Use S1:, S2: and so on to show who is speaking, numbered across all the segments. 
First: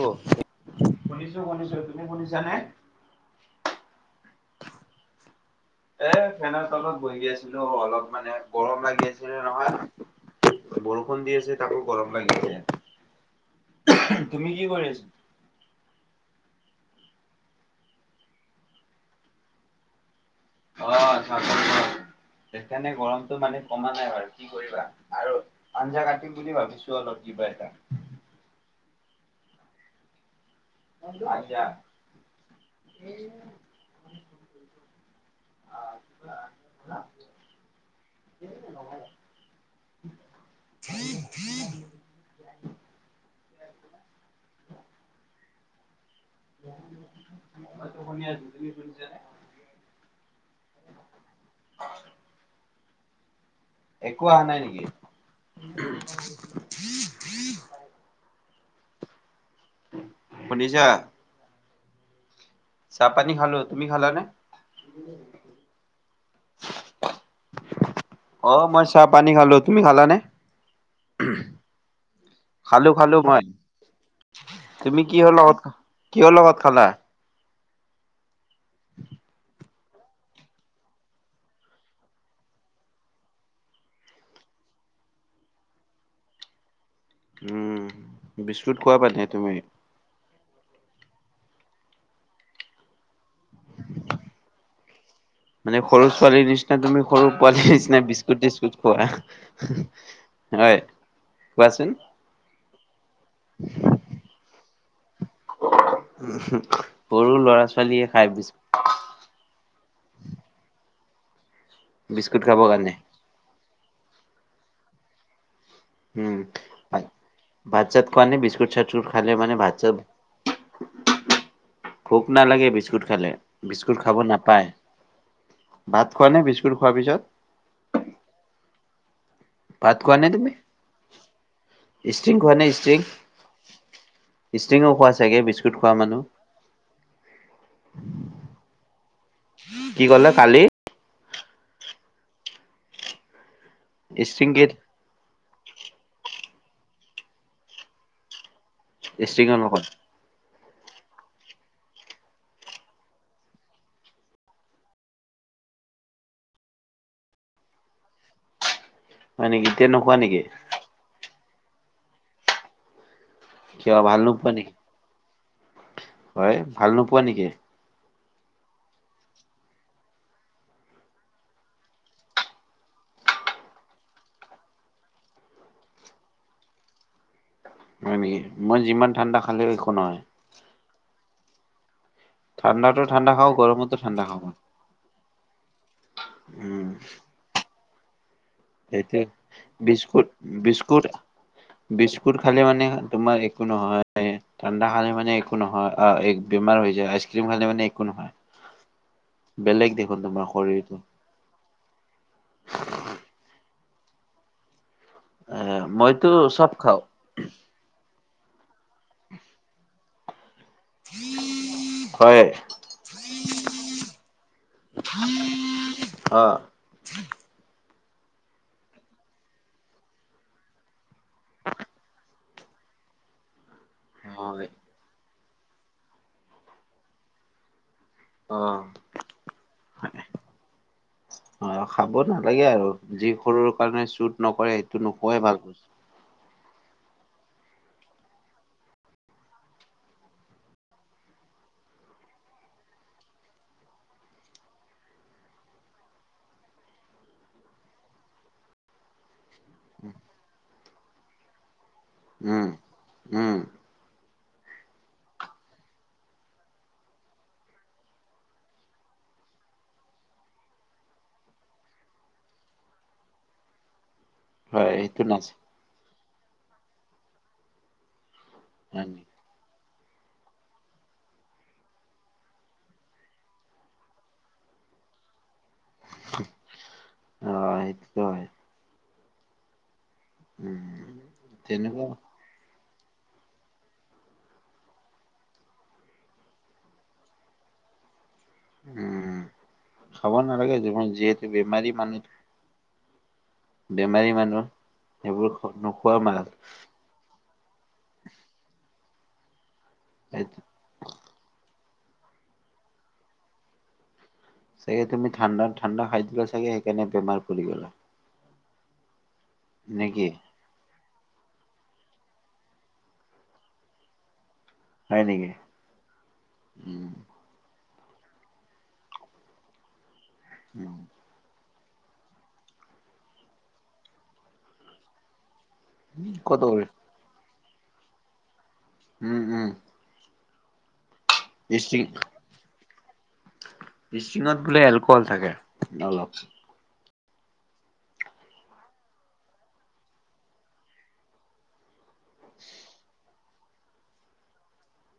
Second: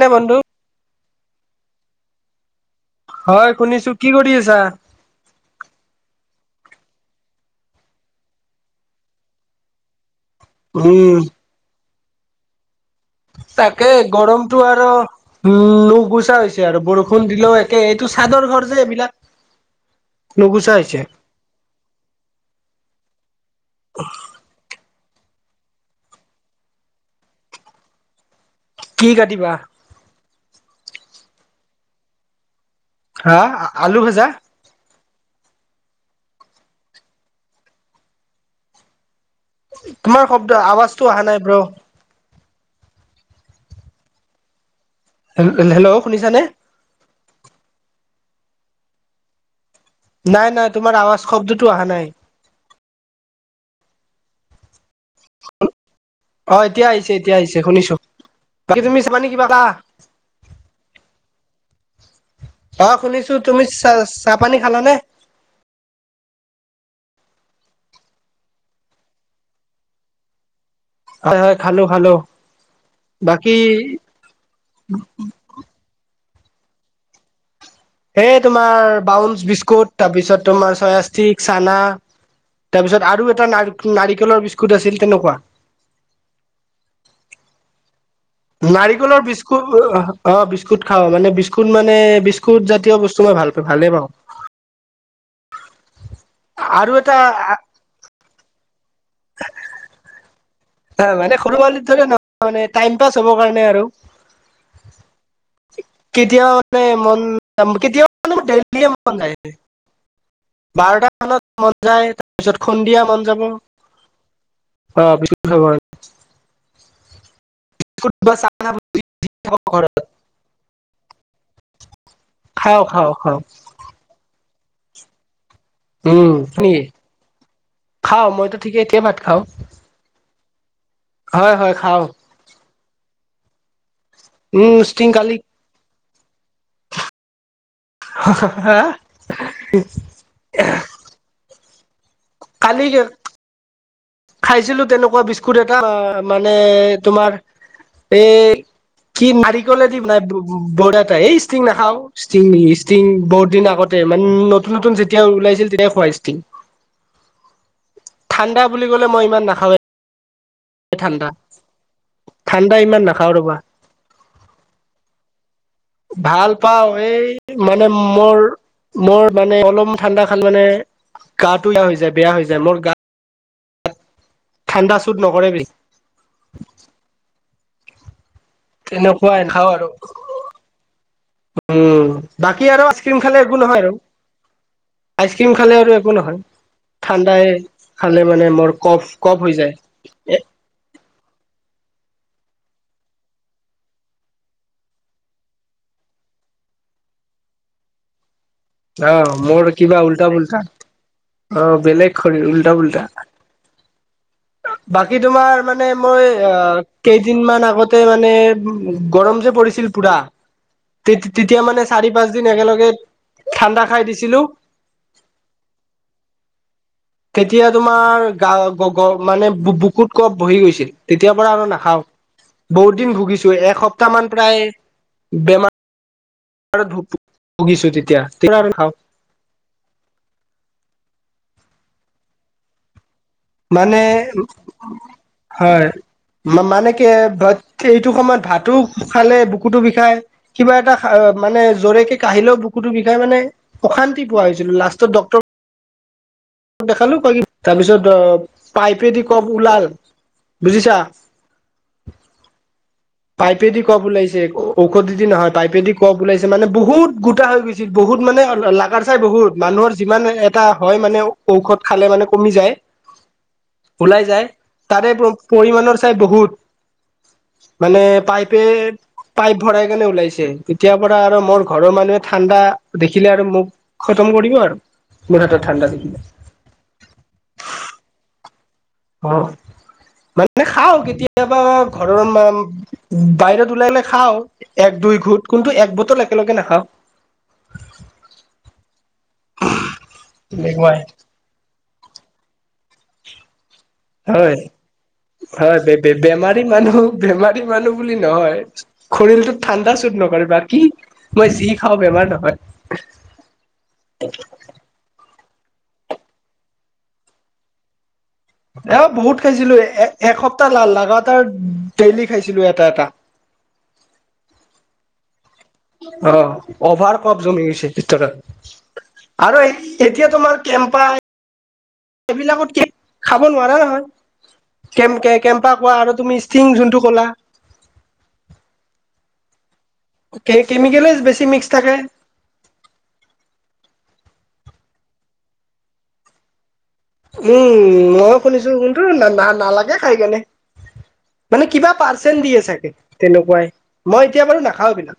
S1: নে বন্ধু?
S2: শুনিছো শুনিছো, তুমি শুনিছানে?
S1: হয় শুনিছো, কি কৰি আছা?
S2: এ ফেনৰ তলত বহি আছিলো অলপ মানে গৰম লাগি আছিলে নহয়।
S1: উম,
S2: বৰষুণ দি আছে তাকো গৰম লাগিছে।
S1: তাকে গৰমতো আৰু উম, নুগুচা হৈছে আৰু বৰষুণ দিলেও একে, এইটো চাদৰ ঘৰ যে এইবিলাক নুগুচা হৈছে।
S2: অ', চাদৰ ঘৰ, সেইকাৰণে গৰমতো মানে কমা নাই বাৰু কি কৰিবা আৰু। আঞ্জা কাটিম বুলি ভাবিছো অলপ কিবা এটা।
S1: কি কাটিবা?
S2: [unintelligible]
S1: হা, আলু ভাজা?
S2: [unintelligible]
S1: তোমাৰ শব্দ আৱাজটো অহা নাই ব্ৰ। হেল হেল্ল' শুনিছানে?
S2: মইতো শুনি আছো, তুমি শুনিছানে?
S1: নাই নাই তোমাৰ আৱাজ শব্দটো আহা নাই।
S2: একো আহা নাই নেকি?
S1: অ', এতিয়া আহিছে এতিয়া আহিছে শুনিছো, বাকী তুমি [unintelligible] কিবা খালা?
S2: শুনিছা?
S1: অ
S2: চাহ পানী
S1: শুনিছো
S2: খালো
S1: তুমি চাহ
S2: খালানে
S1: চাহ পানী খালানে?
S2: অ মই চাহ পানী খালো তুমি খালানে?
S1: হয় হয় খালো খালো।
S2: খালো খালো ভাত,
S1: বাকী
S2: তুমি কিহৰ লগত কিহৰ লগত খালা?
S1: এই তোমাৰ ব্ৰাউছ বিস্কুট তাৰপিছত তোমাৰ ছয়া ষ্টিক, চানা। তাৰপিছত আৰু এটা ন নাৰিকলৰ বিস্কুট আছিল তেনেকোৱা
S2: উম বিস্কুট খোৱা
S1: নাৰিকলৰ
S2: পানে তুমি?
S1: বিস্কুট অহ অ বিস্কুট খাও মানে বিস্কুট মানে বিস্কুট জাতীয় বস্তু মই ভাল পা ভালে পাওঁ
S2: মানে সৰু ছোৱালীৰ নিচিনা
S1: আৰু
S2: তুমি
S1: এটা
S2: সৰু পোৱালীৰ নিচিনা বিস্কুট চিস্কুট খোৱা। হয়,
S1: হে মানে সৰু পোৱালিত
S2: কোৱাচোন
S1: ধৰি নহয় মানে টাইম পাছ হব কাৰণে আৰু কেতিয়াও মানে মন
S2: সৰু ল'ৰা
S1: যাম
S2: ছোৱালীয়ে
S1: কেতিয়াও
S2: খাই
S1: মানে মন যায় বাৰটা মানত মন যায়
S2: বিস্কুট
S1: তাৰপিছত
S2: খাব কাৰণে।
S1: সন্ধিয়া মন যায় যাব অ বিস্কুট খাব
S2: উম ভাত চাত
S1: বিস্কুট
S2: খোৱা
S1: বা
S2: নে বিস্কুট
S1: চানা
S2: চিস্কুট খালে মানে ভাত চাত
S1: ঘৰত
S2: ভোক নালাগে
S1: খাওঁ
S2: বিস্কুট
S1: খাওঁ
S2: খালে
S1: খাওঁ
S2: বিস্কুট খাব নাপায়। ভাত
S1: উম
S2: খোৱা নে
S1: শুনে
S2: বিস্কুট খোৱাৰ পিছত?
S1: খাওঁ মইতো ঠিকেই এতিয়া ভাত খাওঁ
S2: ভাত খোৱা নে তুমি?
S1: হয় হয় খাওঁ।
S2: ষ্ট্ৰিং খোৱা নে ষ্ট্ৰিং
S1: উম
S2: ষ্ট্ৰিংও
S1: ষ্টিং
S2: খোৱা
S1: কালি
S2: চাগে বিস্কুট খোৱা মানুহ
S1: হা
S2: কি ক'লা কালি
S1: কালি যে
S2: ষ্ট্ৰিং কি
S1: খাইছিলোঁ তেনেকোৱা বিস্কুট এটা মানে তোমাৰ এই কি
S2: ষ্ট্ৰিঙৰ লগত
S1: নাৰিকললে দি বনাই বৰ এ তাই এই ষ্টিং নাখাওঁ। ষ্টিং ষ্টিং বহুত দিন আগতে মানে নতুন নতুন যেতিয়া ওলাইছিল তেতিয়াই খোৱাই ষ্টিং।
S2: অঁ।
S1: ঠাণ্ডা বুলি ক'লে মই ইমান নাখাওঁ এ।
S2: তেনেকুৱা নেকি?
S1: ঠাণ্ডা ঠাণ্ডা ইমান নাখাওঁ ৰ'বা
S2: কিয় ভাল নোপোৱা নি?
S1: ভাল পাও
S2: নোপোৱা
S1: এই
S2: নেকি
S1: মই মানে মোৰ মোৰ মানে অলম ঠাণ্ডা খালে মানে গাটো বেয়া হৈ যায় বেয়া হৈছে যায় মোৰ গা ঠাণ্ডা চোত নকৰেবেই
S2: হয় নেকি মই যিমান ঠাণ্ডা
S1: তেনেকুৱাই নাখাওঁ
S2: খালেও
S1: আৰু
S2: একো নহয়
S1: উম বাকী আৰু
S2: ঠাণ্ডাতো
S1: আইচক্ৰীম
S2: ঠাণ্ডা
S1: খালে
S2: খাওঁ
S1: একো নহয় আৰু
S2: গৰমতো ঠাণ্ডা খাওঁ মই
S1: আইচক্ৰীম খালে আৰু একো নহয়
S2: উম
S1: ঠাণ্ডাই খালে মানে মোৰ
S2: সেই
S1: কফ
S2: তেতিয়া
S1: কফ হৈ যায়।
S2: বিস্কুট
S1: এ
S2: বিস্কুট- বিস্কুট খালে মানে তোমাৰ একো নহয়। ঠাণ্ডা খালে মানে একো নহয় অঁ বেমাৰ হৈ যায়, আইচ ক্ৰীম খালে মানে একো নহয়-
S1: আহ মোৰ
S2: বেলেগ
S1: কিবা
S2: দেখোন
S1: উল্টা
S2: তোমাৰ
S1: পুল্টা।
S2: শৰীৰটো
S1: অঁ বেলেগ খৰ উল্টা পুল্টা। বাকী
S2: এ
S1: তোমাৰ মানে
S2: মইতো
S1: মই আ
S2: চব খাওঁ
S1: কেইদিন মান আগতে মানে- গৰম যে পৰিছিল পুৰা। তে তেতিয়া মানে চাৰি পাঁচ
S2: হয়
S1: দিন একেলগে- ঠাণ্ডা খাই দিছিলোঁ।
S2: অ
S1: তেতিয়া তোমাৰ গা গ মানে বুকুত কফ বহি গৈছিল। তেতিয়াৰ পৰা আৰু নাখাওঁ। বহুত দিন ভুগিছো, এসপ্তাহ মান প্ৰায়
S2: হয়
S1: বেমাৰ। ভূ ভূগিছো তেতিয়া।
S2: অঁ।
S1: খাওঁ
S2: অঁ খাব নালাগে আৰু যি- সৰুৰ
S1: মানে
S2: কাৰণে চুট নকৰে সেইটো নোখোৱাই ভাল।
S1: মা মা মানে কি এইটো সময়ত ভাতো খালে বুকুতো বিষাই কিবা এটা মানে জোৰেকে কাহিলেও বুকুটো বিষাই মানে অশান্তি পোৱা হৈছিল লাষ্টত ড্ক্তৰ- দেখালো ক কি তাৰ পিছত অ পাইপেদি কফ ওলাল বুজিছা।
S2: উম। উম,
S1: পাইপে দি কফ ওলাইছে ঔষধি দি নহয়। পাইপেদি কফ ওলাইছে মানে বহুত গোটা হৈ গৈছিল বহুত মানে লাগাৰ লাগাত চাই বহুত মানুহৰ যিমান এটা হয় মানে ঔষধ খালে মানে কমি যায়
S2: [unintelligible]
S1: ওলাই যায়
S2: হয়
S1: তাৰে
S2: সেইটো নাছিল
S1: পৰিমাণৰ চাই বহুত। মানে পাইপে
S2: হয় নেকি?
S1: পাইপ ভৰাই কেনে ওলাইছে। তেতিয়াৰ পৰা আৰু মোৰ ঘৰৰ মানুহে ঠাণ্ডা দেখিলে আৰু মোক খটম কৰিব আৰু মোৰা হাতত ঠাণ্ডা দেখিলে।
S2: অ' সেইটো হয়।
S1: অ' মানে খাওঁ
S2: উম।
S1: কেতিয়াবা
S2: তেনেকুৱা
S1: ঘৰৰ মা বাহিৰত ওলালে খাওঁ এক দুই ঘোট কিন্তু এক বটল একেলগে নাখাওঁ।
S2: উম খাব নালাগে
S1: তেনেকুৱাই
S2: যিহেতু বেমাৰী মানুহ। বেমাৰী মানুহ সেইবোৰ খ-
S1: হয়-হয় বে বে
S2: নোখোৱা ভাল।
S1: বেমাৰী মানুহ বেমাৰী মানুহ বুলি নহয় শৰীৰটো ঠাণ্ডা চুত নকৰে। বাকী মই যি খাওঁ বেমাৰ নহয়।
S2: চাগে তুমি ঠাণ্ডাত ঠাণ্ডা খায় দিলা চাগে সেইকাৰণে বেমাৰ পৰি গ'লা।
S1: এই বহুত খাইছিলোঁ এ
S2: নেকি?
S1: এসপ্তাহ লাগাটাৰ ডেইলি খাইছিলোঁ এটা-এটা।
S2: হয় নেকি?
S1: অ'
S2: উম,
S1: অভাৰ কফ জমি গৈছে ভিতৰত আৰু এই এতিয়া তোমাৰ
S2: উম,
S1: কেম্পা এইবিলাকতকে খাব নোৱাৰা নহয়। কেম কেম কেম্প কেম্পা খোৱা আৰু
S2: ক'ত
S1: ইষ্টিং
S2: হ'ল?
S1: যোনটো কলা।
S2: উম-উম
S1: কে কেমিকেল বেছি। মিক্স থাকে
S2: ইষ্টিং ইষ্টিংত বোলে এলক'হল থাকে অলপ।
S1: উম ময়ো শুনিছোঁ কোনটো নালাগে খাই কেনে। মানে কিবা পাৰ্চেণ্ট দিয়ে চাগে তেনেকুৱাই। মই এতিয়া বাৰু নাখাওঁ এইবিলাক,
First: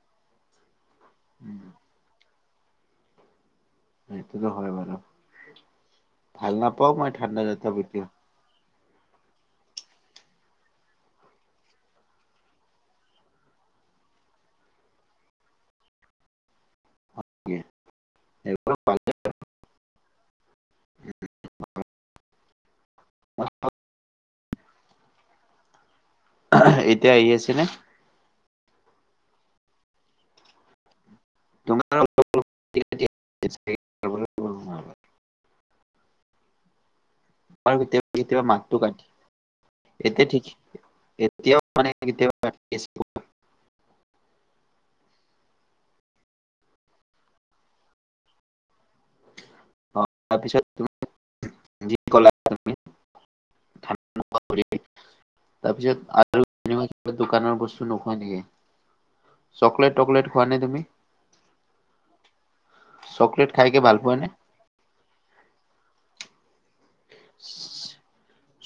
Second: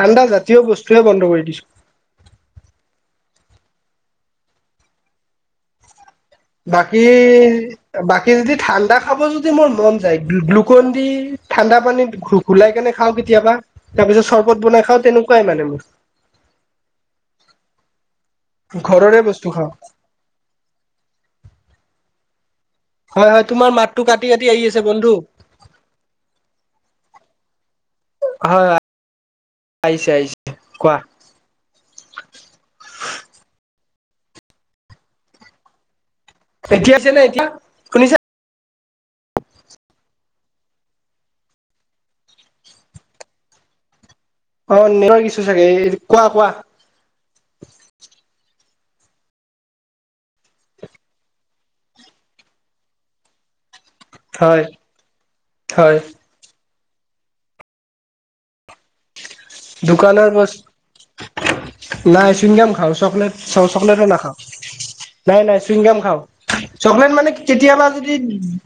S1: ঠাণ্ডা জাতীয় বস্তুৱে বন্ধ কৰি
S2: উম,
S1: দিছোঁ।
S2: সেইটোতো হয় বাৰু। ‌ ভাল নাপাওঁ
S1: বাকী
S2: মই ঠাণ্ডা জাতীয় বেছি
S1: বাকী যদি ঠাণ্ডা খাব যদি মোৰ মন যায় গ্লুকন দি ঠাণ্ডা পানীত ঘূ ঘুলাই কেনে খাওঁ কেতিয়াবা তাৰ পিছত চৰ্বত বনাই খাওঁ তেনেকুৱাই মানে মোৰ।
S2: উম [unintelligible]
S1: ঘৰৰে বস্তু খাওঁ হয়-হয় তোমাৰ মাতটো কাটি-কাটি আহি আছে বন্ধু।
S2: এতিয়া আহি আছেনে?
S1: হয়-হয় আহিছে-আহিছে কোৱা?
S2: তোমাৰ [unintelligible]
S1: এতিয়া আছে নে এতিয়া?
S2: হয়
S1: শুনিছা
S2: কেতিয়াবা-কেতিয়াবা মাতটো কাটি এতিয়া ঠিকে এতিয়াও মানে কেতিয়াবা [unintelligible]
S1: অ' নেটৱৰ্ক ইছো চাগে এই কোৱা-কোৱা
S2: তাৰপিছত তুমি যি কলা তুমি
S1: হয়
S2: [unintelligible] তাৰপিছত
S1: হয়
S2: আৰু দোকানৰ বস্তু নোখোৱা নেকি চকলেট টকলেট
S1: দোকানৰ
S2: খোৱা নে
S1: বস্তু
S2: তুমি?
S1: নাই চুইংগাম খাওঁ চকলেট
S2: খাইকে ভাল
S1: চকলেটো
S2: পোৱা নে?
S1: নাখাওঁ নাই-নাই চুইংগাম খাওঁ। চকলেট মানে কেতিয়াবা যদি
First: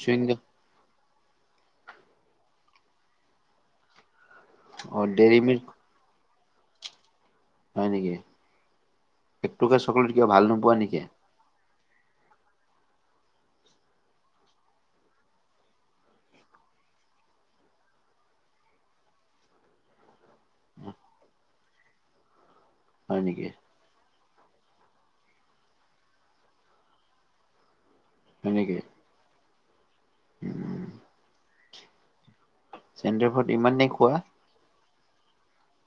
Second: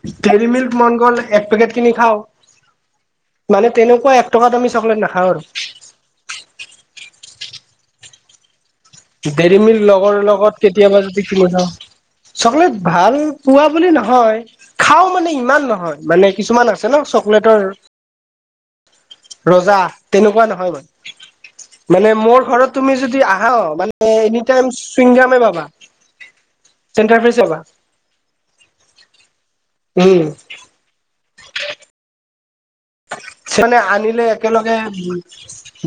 S2: চুইংগাম
S1: দেৰি মিল্ক মন গ'ল এক পেকেট কিনি খাওঁ মানে তেনেকুৱা এক টকাত আমি চকলেট
S2: অ
S1: নাখাওঁ
S2: ডেইৰী
S1: আৰু
S2: মিল্ক হয় নেকি? এক
S1: দেৰি
S2: টুকুৰা
S1: মিলক
S2: চকলেট
S1: লগৰ
S2: কিয় ভাল
S1: লগত
S2: নোপোৱা নেকি?
S1: কেতিয়াবা যদি কিনি খাওঁ। চকলেট ভাল পোৱা বুলি নহয়, খাও মানে ইমান নহয় মানে কিছুমান আছে ন চকলেটৰ ৰজা তেনেকুৱা নহয় মানে মানে মোৰ ঘৰত তুমি
S2: হয়
S1: যদি
S2: নেকি?
S1: আহাও এনিটাইম চুইংগামে পাবা চেণ্টাৰ ফেছ পাবা।
S2: সেনেকে
S1: উম হয় [unintelligible]
S2: চেণ্টাৰ ফুড
S1: কিছুমানে
S2: ইমানেই খোৱা?
S1: আনিলে একেলগে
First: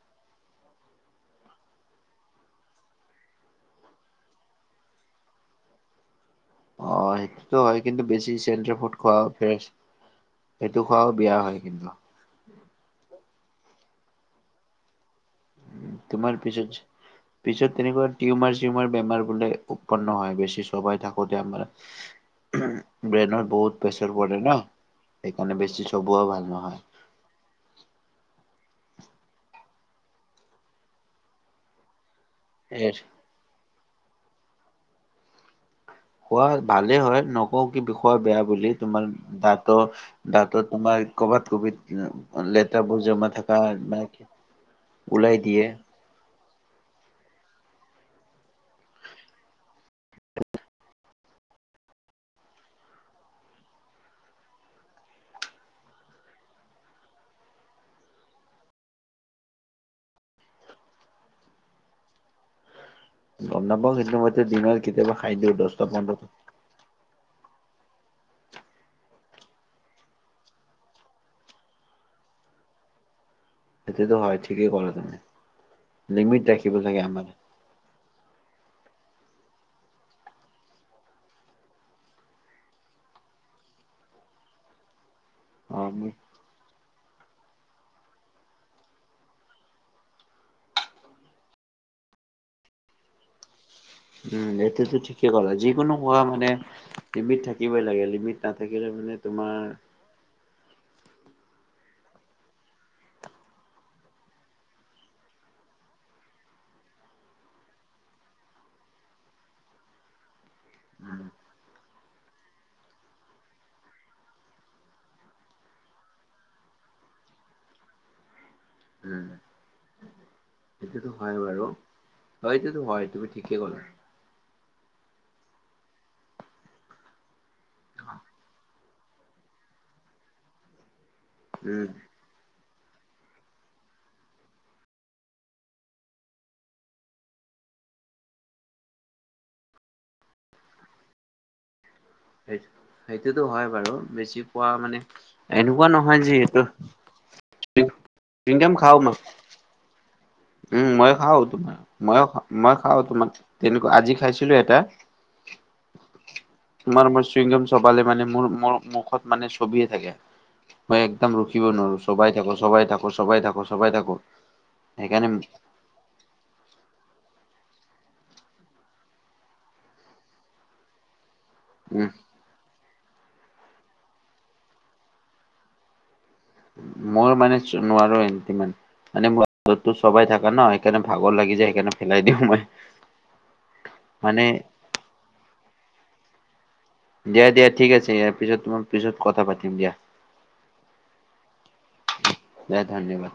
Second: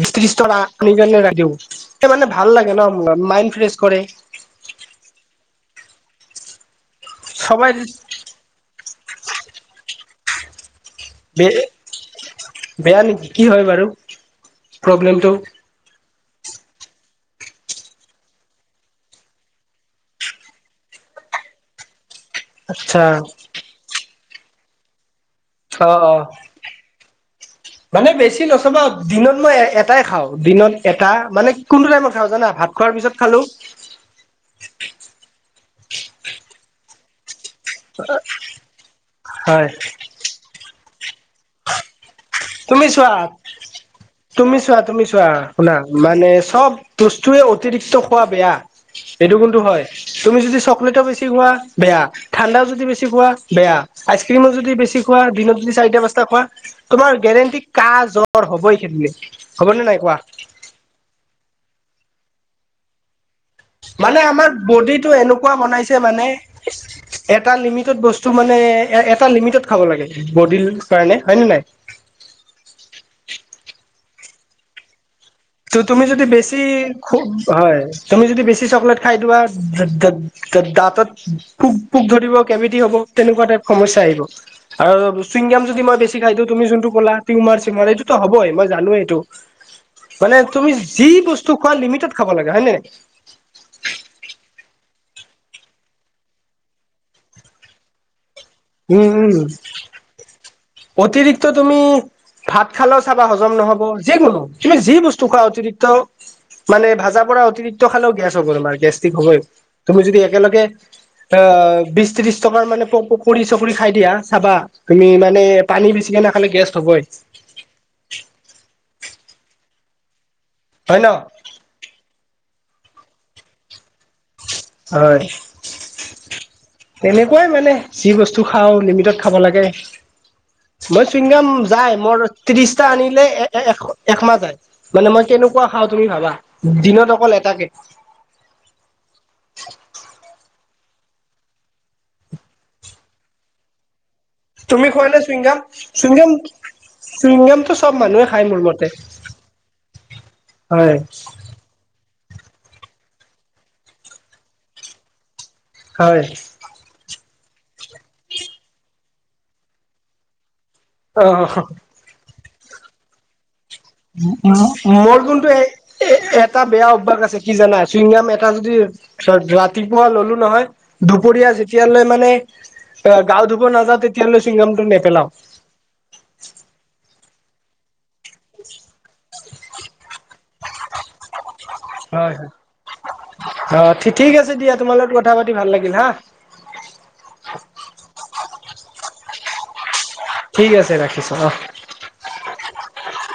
S1: বিশ ত্ৰিশ টকা আনি কেনে উৰাই দিও মানে ভাল লাগে ন মাইণ্ড ফ্ৰেচ কৰে।
S2: অ সেইটোতো
S1: সবাই
S2: হয় কিন্তু বেছি চেট্ৰাৰ ফুড খোৱাও ফেছ সেইটো খোৱাও বেয়া
S1: বে
S2: হয় কিন্তু
S1: বেয়া নেকি কি হয় বাৰু প্ৰব্লেমটো?
S2: তোমাৰ পিছত পিছত তেনেকুৱা টিউমাৰ চিউমাৰ বেমাৰ বোলে উৎপন্ন হয় বেছি সবাই থাকোতে আমাৰ উ
S1: আচ্ছা
S2: [unintelligible] ব্ৰেইনত বহুত প্ৰেছাৰ পৰে ন সেইকাৰণে
S1: অ
S2: বেছি
S1: অ
S2: চবোৱাও ভাল নহয়। উ [unintelligible]
S1: মানে বেছি নচবা দিনত মই এটাই খাওঁ দিনত এটা মানে কোনটো টাইমত খাওঁ জানা‌? ভাত খোৱাৰ
S2: এ
S1: পিছত খালোঁ
S2: খোৱা ভালেই হয় নকও কি খোৱা বেয়া বুলি তোমাৰ
S1: হয়
S2: দাত দাটৰ তোমাৰ কৰ'বাত কবিত।
S1: তুমি
S2: লেতেৰাবোৰ
S1: চোৱা
S2: জমা থকা
S1: তুমি চোৱা তুমি চোৱা
S2: ওলাই দিয়ে
S1: শুনা, মানে চব বস্তুৱে অতিৰিক্ত খোৱা বেয়া এইটো কিন্তু হয়। তুমি যদি চকলেট বেছি খোৱা বেয়া, ঠাণ্ডাও যদি বেছি খোৱা বেয়া আইচক্ৰীমো যদি বেছি খোৱা দিনত যদি চাৰিটা পাঁচটা খোৱা তোমাৰ গেৰেণ্টি কাহ জ্বৰ হবই সেইবুলি হ'বনে নাই কোৱা?
S2: গম নাপাওঁ কিন্তু
S1: মানে
S2: মই এতিয়া
S1: আমাৰ
S2: ডিনাৰ
S1: বডিটো
S2: কেতিয়াবা খাই
S1: এনেকুৱা
S2: দিওঁ
S1: বনাইছে
S2: দহটামান
S1: মানে
S2: বজাত।
S1: এটা লিমিটত বস্তু মানে এ এটা লিমিটত খাব লাগে বডিৰ কাৰণে হয় নে নাই,
S2: সেইটো তো হয় ঠিকেই ক'লা তুমি।
S1: ত তুমি যদি
S2: লিমিট
S1: বেছি
S2: ৰাখিব লাগে আমাৰ
S1: হয় তুমি যদি বেছি চকলেট খাই লোৱা ত দাঁতত পোক পোক ধৰিব কেমিতি হব তেনেকুৱা টাইপ সমস্যা আহিব আৰু চুইংগাম
S2: অ
S1: যদি মই
S2: মোৰ
S1: বেছি খাই দিওঁ তুমি যোনটো কলা‌ তিউমাৰ চিউমাৰ এইটোতো হবই মই জানোৱেইটো মানে তুমি যি বস্তু খোৱা লিমিটত খাব লাগে হয় নে নাই
S2: উম সেইটোতো ঠিকেই কলা যিকোনো কোৱা মানে লিমিট থাকিবই লাগে লিমিট এতা থাকিলে
S1: উম
S2: মানে
S1: উম
S2: তোমাৰ,
S1: অতিৰিক্ত তুমি, ভাত খালেও চাবা হজম নহ'ব। যিকোনো তুমি যি বস্তু খোৱা অতিৰিক্ত, মানে ভাজা পৰা অতিৰিক্ত খালেও গেছ হ'ব তোমাৰ গেষ্টিক হব তুমি যদি একেলগে
S2: উম,
S1: অ বিশ ত্ৰিশ টকাৰ মানে প প পকৰি চকৰি খাই দিয়া চাবা তুমি মানে পানী বেছিকে নাখালে গেষ্ট হবই।
S2: ওম। সেইটোতো হয় বাৰু হয় এইটোতো হয় তুমি ঠিকেই ক'লা।
S1: হয় তেনেকুৱাই, মানে যি বস্তু খাওঁ লিমিটত। খাব লাগে মই চুইনগাম
S2: উম,
S1: যাই মোৰ। ত্ৰিশটা আনিলে এ এক একমাহ যায়। মানে মই কেনেকুৱা খাওঁ তুমি ভাবা। দিনত অকল এটাকে
S2: সেই সেইটোতো হয় বাৰু বেছি পোৱা
S1: তুমি
S2: মানে
S1: খোৱা নে চুইংগাম
S2: এনেকুৱা নহয়।
S1: চুইংগাম
S2: যিহেতু
S1: চুইংগামটো চব মানুহে খায় মোৰ মতে।
S2: মই উম
S1: হয়
S2: মই খাও তোমাৰ মই মই খাও তোমাক তেনেকুৱা আজি খাইছিলো এটা।
S1: হয়।
S2: তোমাৰ মই চইমগম চবালে মানে মোৰ মুখত মানে ছবিয়ে থাকে মই
S1: অ
S2: একদম ৰখিব নোৱাৰো। চবাই থাকো, চবাই থাকো, চবাই থাকো। চবাই থাকো
S1: ম-ম-মৰৰ
S2: সেইকাৰণে
S1: গুণটো এই এ এটা বেয়া অভ্যাস আছে কি জানা চুইংগাম এটা যদি ৰাতিপুৱা ল'লো নহয় দুপৰীয়া ছে
S2: উম,
S1: যেতিয়ালৈ মানে আ গাও ধুব নাযাওঁ তেতিয়ালৈ চুইংগামটো নেপেলাও।
S2: মই মানে নোৱাৰো ইমান। মানে মোৰতো চবাই থাকে ন সেইকাৰণে ভাগৰ লাগি যায়। সেইকাৰণে ফেলাই
S1: হয়,
S2: দিওঁ মই
S1: অ ঠিক
S2: মানে
S1: আছে দিয়া। তোমাৰ লগত কথা পাতি ভাল লাগিল হা।
S2: দিয়া, দিয়া ঠিক আছে। ইয়াৰ পিছত তোমাৰ পিছত কথা পাতিম দিয়া।
S1: ঠিক আছে ৰাখিছো অ।
S2: দিয়া ধন্যবাদ।